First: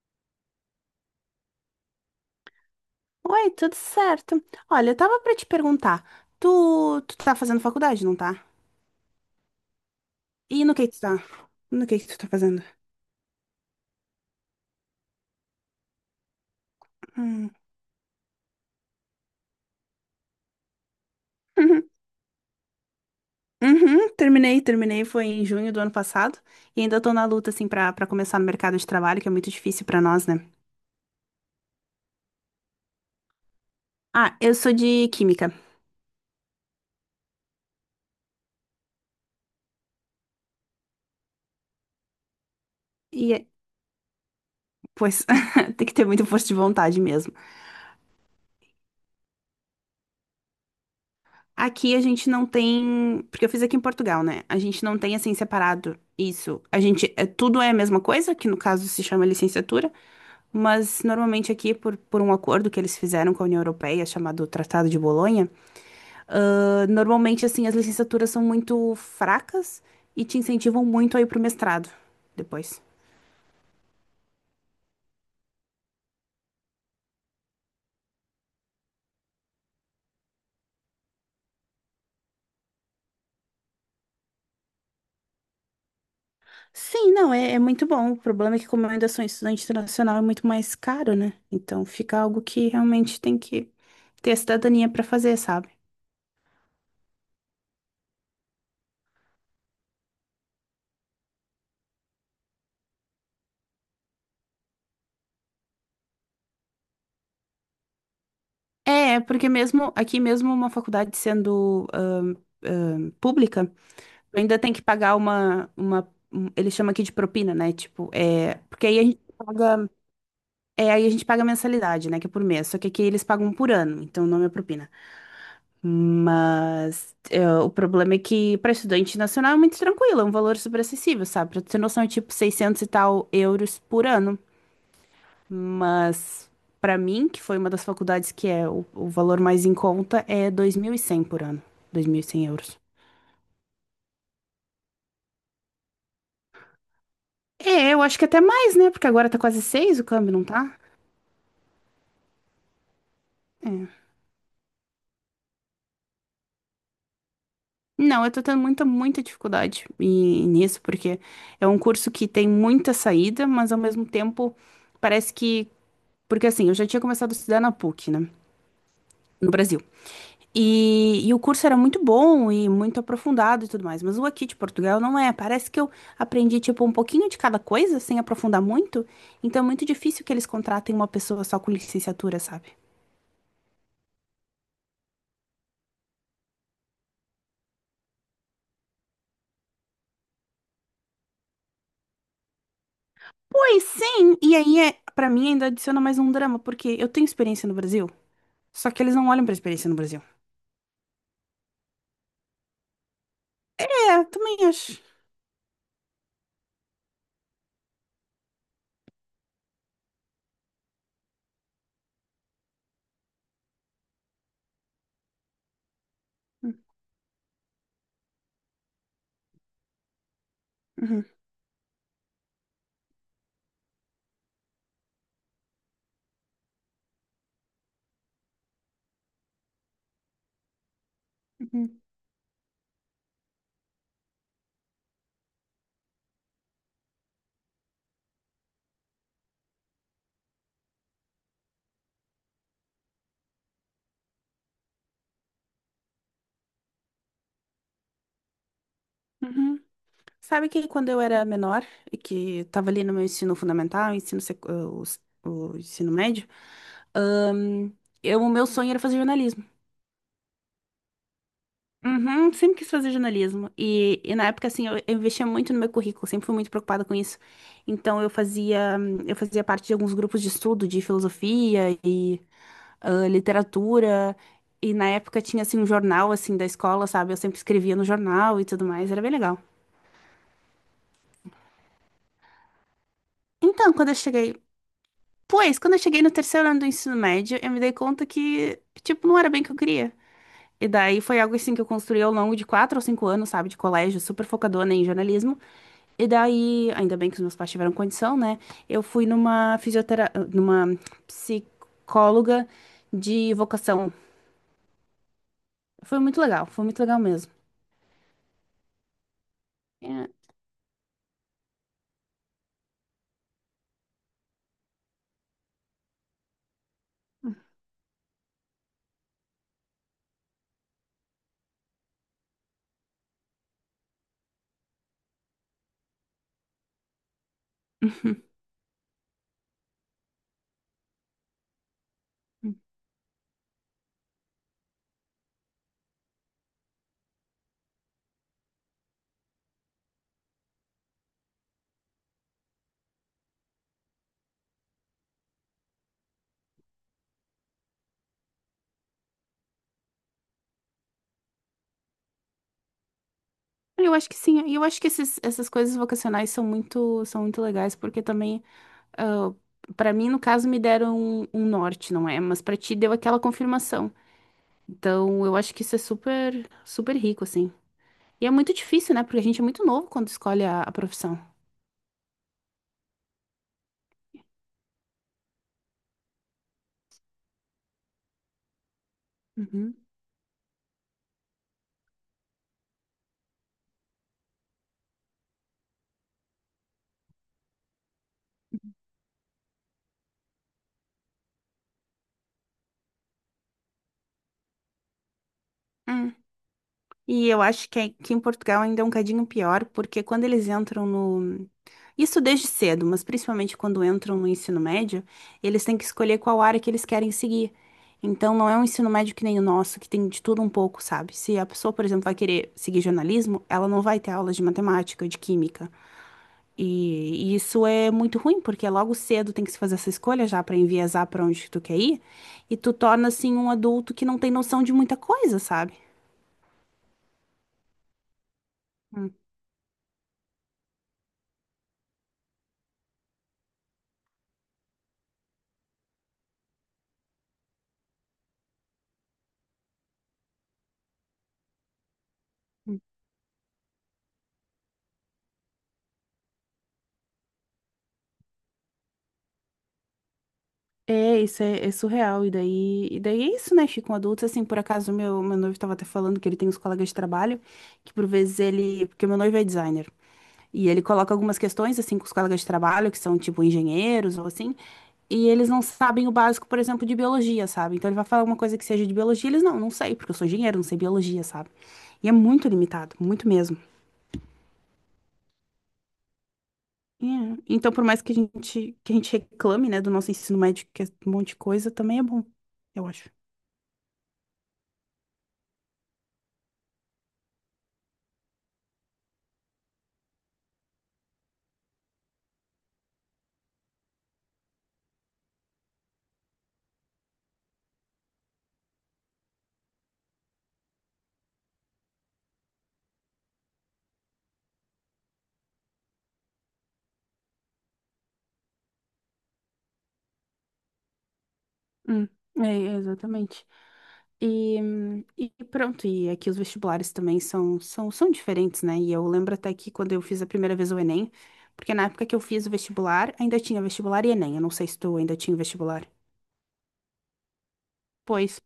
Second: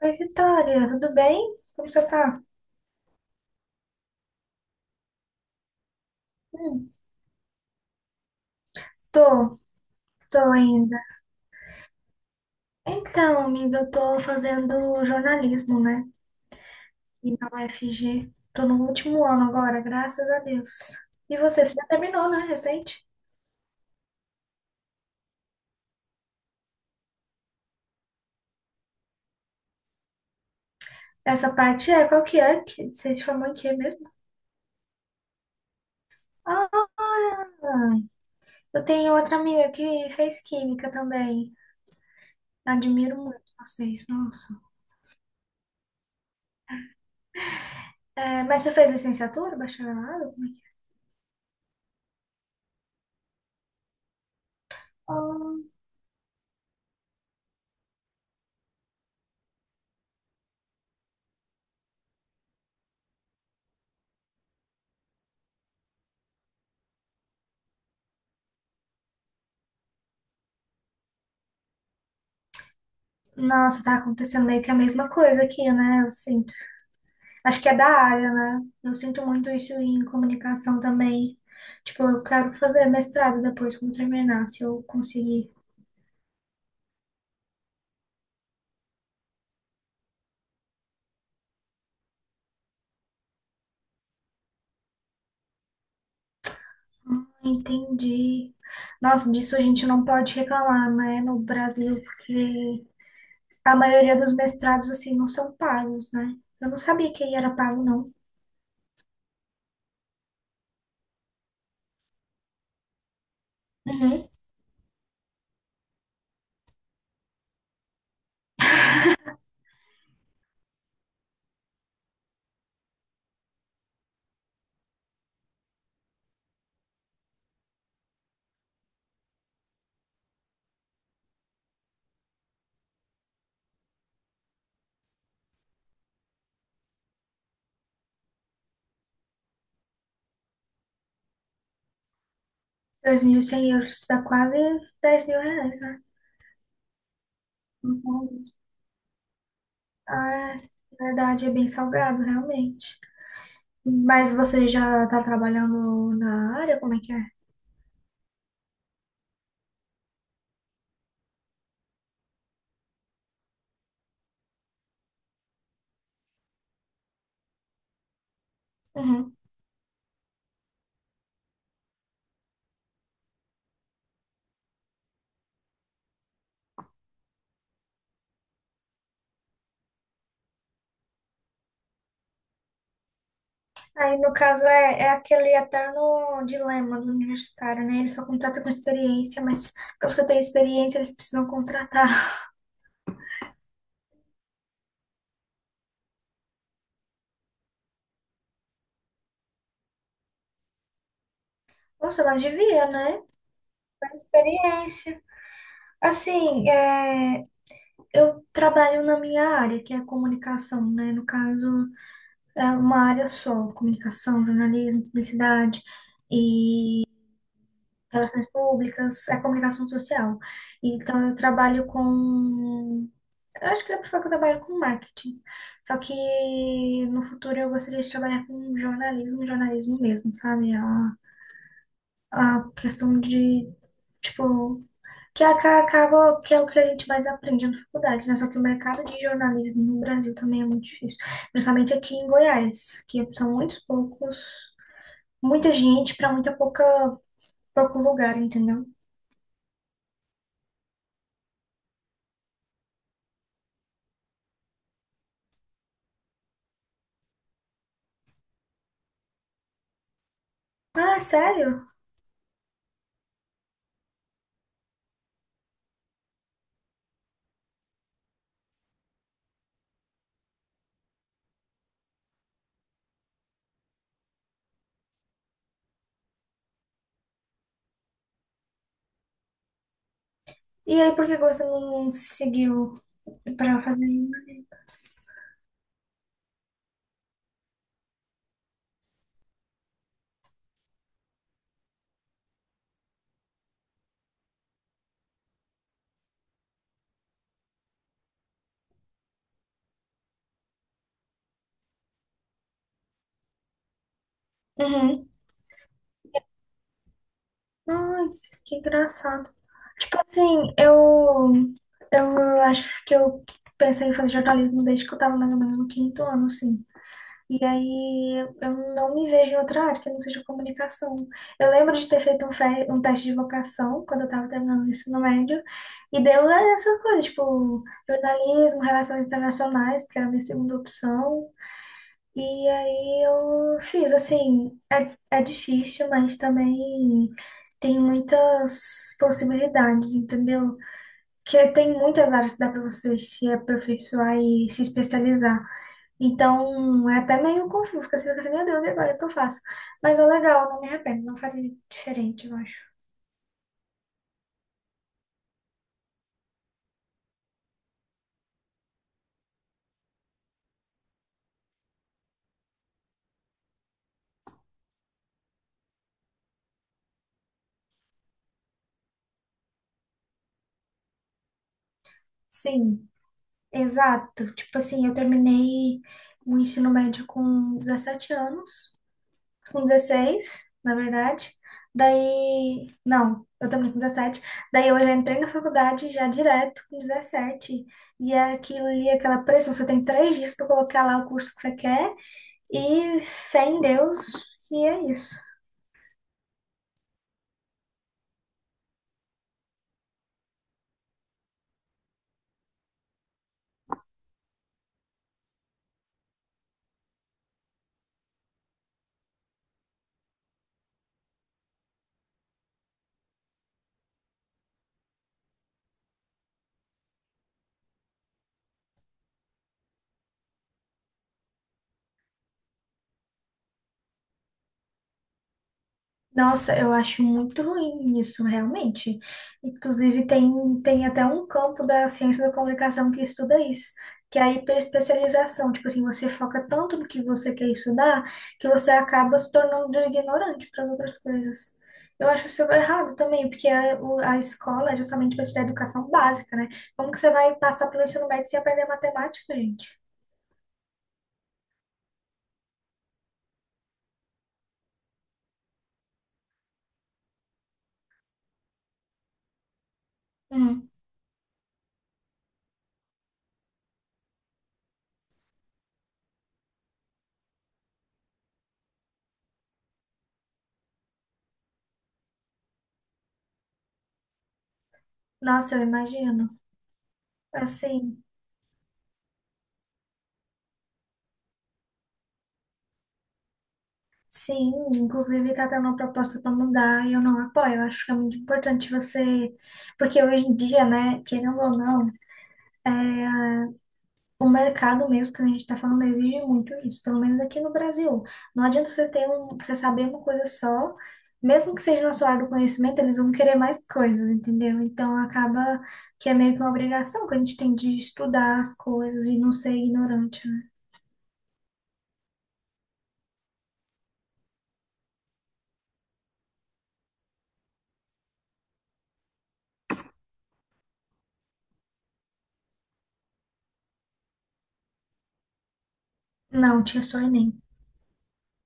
Oi, Vitória, tudo bem? Como você tá? Oi, tudo certo? Olha, eu tava pra te perguntar, Hum, tu tá fazendo faculdade, não tá? tô, tô E no que tu tá? ainda. No que tu tá fazendo? Então, amiga, eu tô fazendo jornalismo, né? E na Hum. UFG. Tô no último ano agora, graças a Deus. E você Uhum, já terminou, né? Recente? uhum, terminei, foi em junho do ano passado, e ainda tô na luta, assim, pra começar no mercado de trabalho, que é muito difícil pra nós, né? Essa parte é, qual que é? Você se formou em quê mesmo? Ah, eu sou de química, Ah, eu tenho outra amiga que fez química também. Admiro e, muito é- vocês, nossa. pois, tem que ter muita força de vontade mesmo. É, mas você fez licenciatura, bacharelado? Como é que Aqui a gente não tem, porque eu fiz aqui em Portugal, né? A gente não é? tem assim separado isso. A gente é tudo é a mesma coisa, que no caso se chama licenciatura, mas normalmente aqui por um acordo que eles fizeram com a União Europeia, chamado Tratado de Bolonha, normalmente assim as licenciaturas são muito fracas e te incentivam muito a ir pro mestrado depois. Nossa, tá acontecendo meio que a mesma coisa aqui, né? Eu sinto. Acho que é da área, né? Eu sinto muito isso em comunicação também. Tipo, eu quero fazer mestrado depois quando terminar, se eu conseguir. Sim, não, é muito bom. O problema é que, como eu ainda sou estudante internacional, é muito mais caro, né? Então fica algo que realmente tem que ter a cidadania para fazer, sabe? Entendi. Nossa, disso a gente não pode reclamar, né? No Brasil, porque a maioria dos mestrados, assim, não são pagos, né? Eu não sabia que era pago, não. É, é porque mesmo aqui, mesmo uma faculdade sendo pública, Uhum. tu ainda tem que pagar eles chamam aqui de propina, né? Tipo, é. Porque aí a gente paga. É, aí a gente paga mensalidade, né? Que é por mês. Só que aqui eles pagam por ano, então o nome é propina. Mas é, o problema é que para estudante nacional é muito tranquilo, é um valor super acessível, sabe? Pra tu ter noção, é tipo 600 e tal euros por ano. Mas para mim, que foi uma das faculdades que é o valor mais em conta, é 2100 por ano. 2100 euros. 2.100 euros dá quase 10 mil reais, né? É, eu acho que Então, até mais, né? Porque agora tá quase 6 o câmbio, não ah, tá? na verdade, é bem salgado, realmente. É. Mas você já está trabalhando na área? Como é que é? Não, eu tô tendo muita nisso, porque é um curso que tem muita saída, mas ao mesmo tempo parece que. Porque assim, eu já tinha começado a estudar na PUC, né? Uhum. No Brasil. E, o curso era muito bom e muito aprofundado e tudo mais. Mas o aqui de Portugal não é. Parece que eu aprendi, tipo, um pouquinho de cada coisa, sem aprofundar muito. Então é muito difícil que eles contratem uma pessoa só com licenciatura, sabe? Aí, no caso, é aquele eterno dilema do universitário, né? Ele só contrata com experiência, mas para você ter experiência, eles precisam contratar. Pois sim! E aí, é, para mim, ainda adiciona mais um drama, porque eu tenho experiência no Brasil, só que eles não olham pra experiência no Brasil. Nossa, mas devia, né? Pra É, também acho. experiência. Assim, é, eu trabalho na minha área, que é a comunicação, né? No caso, é uma área só, comunicação, jornalismo, publicidade. E relações públicas, a comunicação social. Uhum, Então, eu trabalho com. Eu acho que dá para falar que eu trabalho com marketing. Só que no futuro eu gostaria de trabalhar com jornalismo, jornalismo mesmo, sabe? A, uhum, uhum. a questão de, tipo, que acaba, que é o que a gente mais aprende na faculdade, né? Só que o mercado de jornalismo no Brasil também é muito difícil, principalmente aqui em Goiás, que são muitos poucos, muita gente para muita pouca pouco lugar, entendeu? Uhum. Sabe que quando eu era menor e que estava ali no meu ensino fundamental, o ensino médio, ahn, eu, o meu sonho era fazer jornalismo. Ah, sério? Uhum, sempre quis fazer jornalismo. E na época, assim, eu investia muito no meu currículo, sempre fui muito preocupada com isso. Então, eu fazia parte de alguns grupos de estudo de filosofia e literatura. E na época tinha, assim, um jornal, assim, da escola, sabe? Eu sempre escrevia no jornal e tudo mais, era bem legal. E aí, por que você não seguiu pra Então, fazer quando eu isso? cheguei Pois, quando eu cheguei no terceiro ano do ensino médio, eu me dei conta que, tipo, não era bem o que eu queria. E daí foi algo assim que eu construí ao longo de quatro ou cinco anos, sabe, de colégio, super focadona em jornalismo. E daí, ainda bem que os meus pais tiveram condição, né? Eu fui numa fisiotera... Numa psicóloga de vocação. Uhum. Foi muito legal mesmo. Ai, que engraçado. Tipo É. assim, eu acho que eu pensei em fazer jornalismo desde que eu tava mais ou menos no quinto ano, assim. E aí, eu não me vejo em outra área, que eu não seja comunicação. Eu lembro de ter feito um, fe um teste de vocação quando eu tava terminando o ensino médio, e deu essa coisa, tipo, jornalismo, relações internacionais, que era a minha segunda opção. E aí eu fiz, assim, é difícil, mas também tem muitas possibilidades, entendeu? Que tem muitas áreas que dá para você se aperfeiçoar e se especializar. Então, é até meio confuso, porque você fica assim, meu Deus, e agora o que eu faço? Mas é legal, não me arrependo, não faria diferente, eu acho. Eu acho que sim, e eu acho que essas coisas vocacionais são são muito legais, porque também para mim, no caso, me deram um norte, não é? Mas para ti deu aquela confirmação. Então, eu acho que isso é super, super rico, assim. E é muito difícil, né? Porque a gente é muito novo quando escolhe a profissão. Sim, exato. Tipo assim, eu terminei o ensino médio com 17 anos, com Uhum. 16, na verdade. Daí, não, eu também com 17. Daí eu já entrei na faculdade já direto com 17. E é aquilo ali, aquela pressão, você tem 3 dias para colocar lá o curso que você quer e fé em Deus, e é isso. Hum. E eu acho que aqui em Portugal ainda é um cadinho pior, porque quando eles entram no. Isso desde cedo, mas principalmente quando entram no ensino médio, eles têm que escolher qual área que eles querem seguir. Então, não é um ensino médio que nem o nosso, que tem de tudo um pouco, sabe? Se a pessoa, por exemplo, vai querer seguir jornalismo, ela não vai ter aulas de matemática, de química. E isso é muito ruim, porque logo cedo tem que se fazer essa escolha já para enviesar para onde tu quer ir, e tu torna assim um adulto que não tem noção de muita coisa, sabe? Nossa, eu acho muito ruim isso, realmente. Inclusive, tem até um campo da ciência da comunicação que estuda isso, que é a hiperespecialização. Tipo assim, você foca tanto no que você quer estudar que você acaba se tornando ignorante para as outras coisas. Eu acho isso errado também, porque a escola é justamente para te dar educação básica, né? Como que você vai passar pelo ensino médio sem aprender matemática, gente? É, isso é, é surreal. E daí é isso, né? Ficam adultos, assim, por acaso meu noivo tava até falando que ele tem uns colegas de trabalho, que por vezes ele. Porque meu noivo é designer. Hum. E ele coloca algumas questões, assim, com os colegas de trabalho, que são tipo engenheiros ou assim, e eles não sabem o básico, por exemplo, de biologia, sabe? Então ele vai falar alguma coisa que seja de biologia, eles não sei, porque eu sou engenheiro, não sei biologia, sabe? E é muito limitado, muito mesmo. Nossa, eu imagino. É. Então, por mais Assim. Que a gente reclame, né, do nosso ensino médio, que é um monte de coisa, também é bom, eu acho. Sim, inclusive está tendo uma proposta para mudar e eu não apoio. Eu acho que é muito importante você. Porque hoje em dia, né, querendo ou não, o mercado mesmo, que a gente está falando, exige muito isso, pelo menos aqui no Brasil. Não adianta você saber uma coisa só, mesmo que seja na sua área do conhecimento, eles vão querer mais coisas, entendeu? Então acaba que é meio que uma obrigação que a gente tem de estudar as coisas e não ser ignorante, né? Hum, é, exatamente. E pronto, e aqui os vestibulares também são diferentes, né? E eu lembro até que quando eu fiz a primeira vez o Enem, porque na época que eu fiz o vestibular, ainda tinha vestibular e Enem. Eu não sei se tu ainda tinha o vestibular. Não, tinha só Enem. Pois.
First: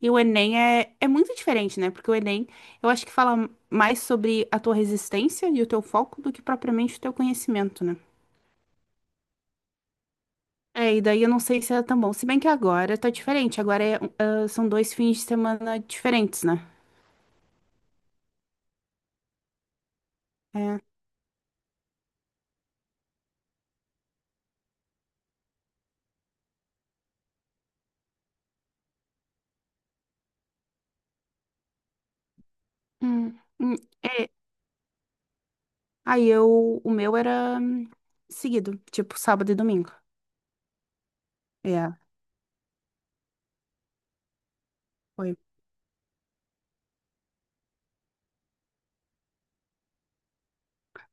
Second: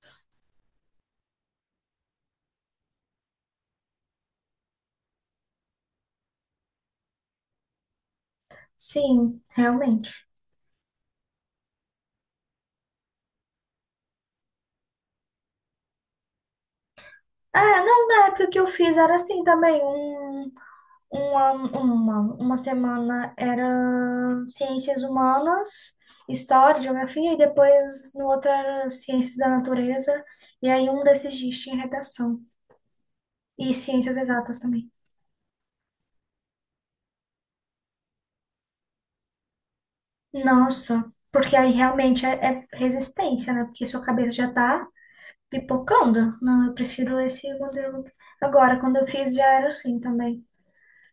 E o Enem é muito diferente, né? Porque o Enem, eu acho que fala mais sobre a tua resistência e o teu foco do que propriamente o teu conhecimento, né? Sim, realmente. É, e daí eu não sei se era tão bom. Se bem que agora tá diferente. Agora é, são dois fins de semana diferentes, né? É, não, na época que eu fiz era assim também. Uma semana era ciências humanas, história, geografia, e depois no outro era ciências da natureza, e aí um desses dias tinha redação. Hum, E hum, ciências é. exatas também. Aí eu, o meu era seguido, tipo sábado e domingo. Nossa, porque aí É, realmente é resistência, né? Porque sua cabeça já tá foi. pipocando. Não, eu prefiro esse modelo. Agora, quando eu fiz, já era assim também.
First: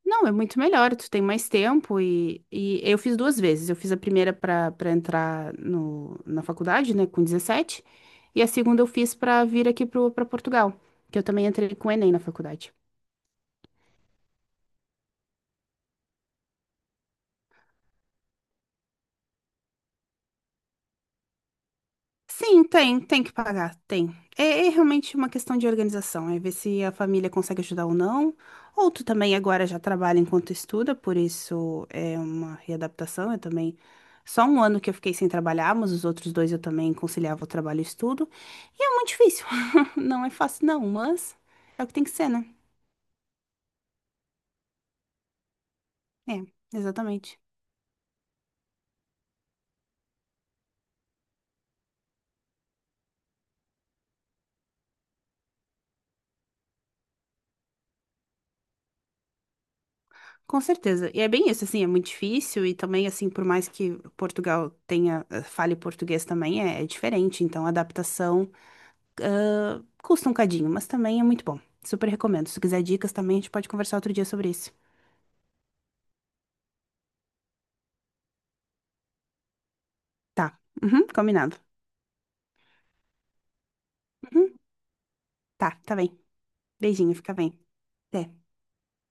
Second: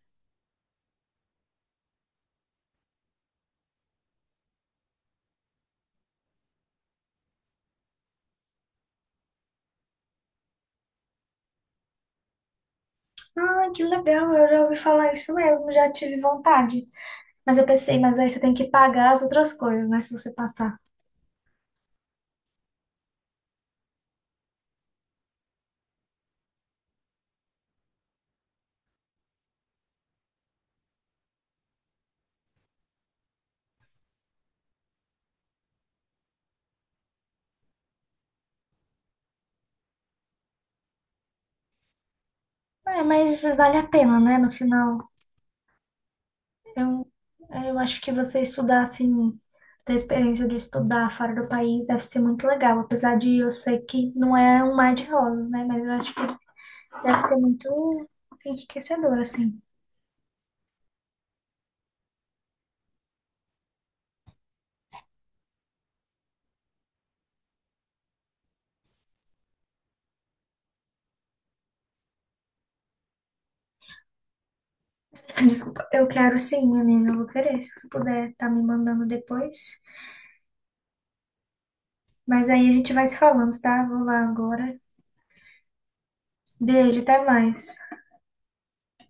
Não, é muito melhor, tu tem mais tempo e eu fiz duas vezes. Eu fiz a primeira para entrar no, na faculdade, né, com 17. E a segunda eu fiz para vir aqui para Portugal, que eu também entrei com o Enem na faculdade. Ah, que legal, eu já ouvi falar isso mesmo, já tive vontade. Mas eu pensei, mas aí você tem que pagar as outras coisas, né? Se você passar. Sim, tem, tem que pagar, tem. É, é realmente uma questão de organização, é ver se a família consegue ajudar ou não. Ou tu também agora já trabalha enquanto estuda, por isso é uma readaptação. Eu também, só um ano que eu fiquei sem trabalhar, mas os outros dois eu também conciliava o trabalho e o estudo. E é muito difícil, não é fácil não, mas é o que tem que ser, né? É, mas vale a pena, né? No final, É, eu, exatamente. eu acho que você estudar assim, ter a experiência de estudar fora do país deve ser muito legal. Apesar de eu sei que não é um mar de rosas, né? Mas eu acho que deve ser muito enriquecedor, assim. Com certeza. E é bem isso, assim, é muito difícil e também, assim, por mais que Portugal tenha, fale português também, é diferente. Então, a adaptação. Ah, custa um cadinho, mas também é muito bom. Super recomendo. Se tu quiser dicas também, a gente pode conversar outro dia sobre isso. Desculpa, eu quero sim, menina, eu vou querer. Se você puder, tá me mandando depois. Tá. Uhum, combinado. Mas aí a gente vai se falando, tá? Vou lá Uhum, agora. tá, tá bem. Beijo, Beijinho, até fica bem. mais. Até.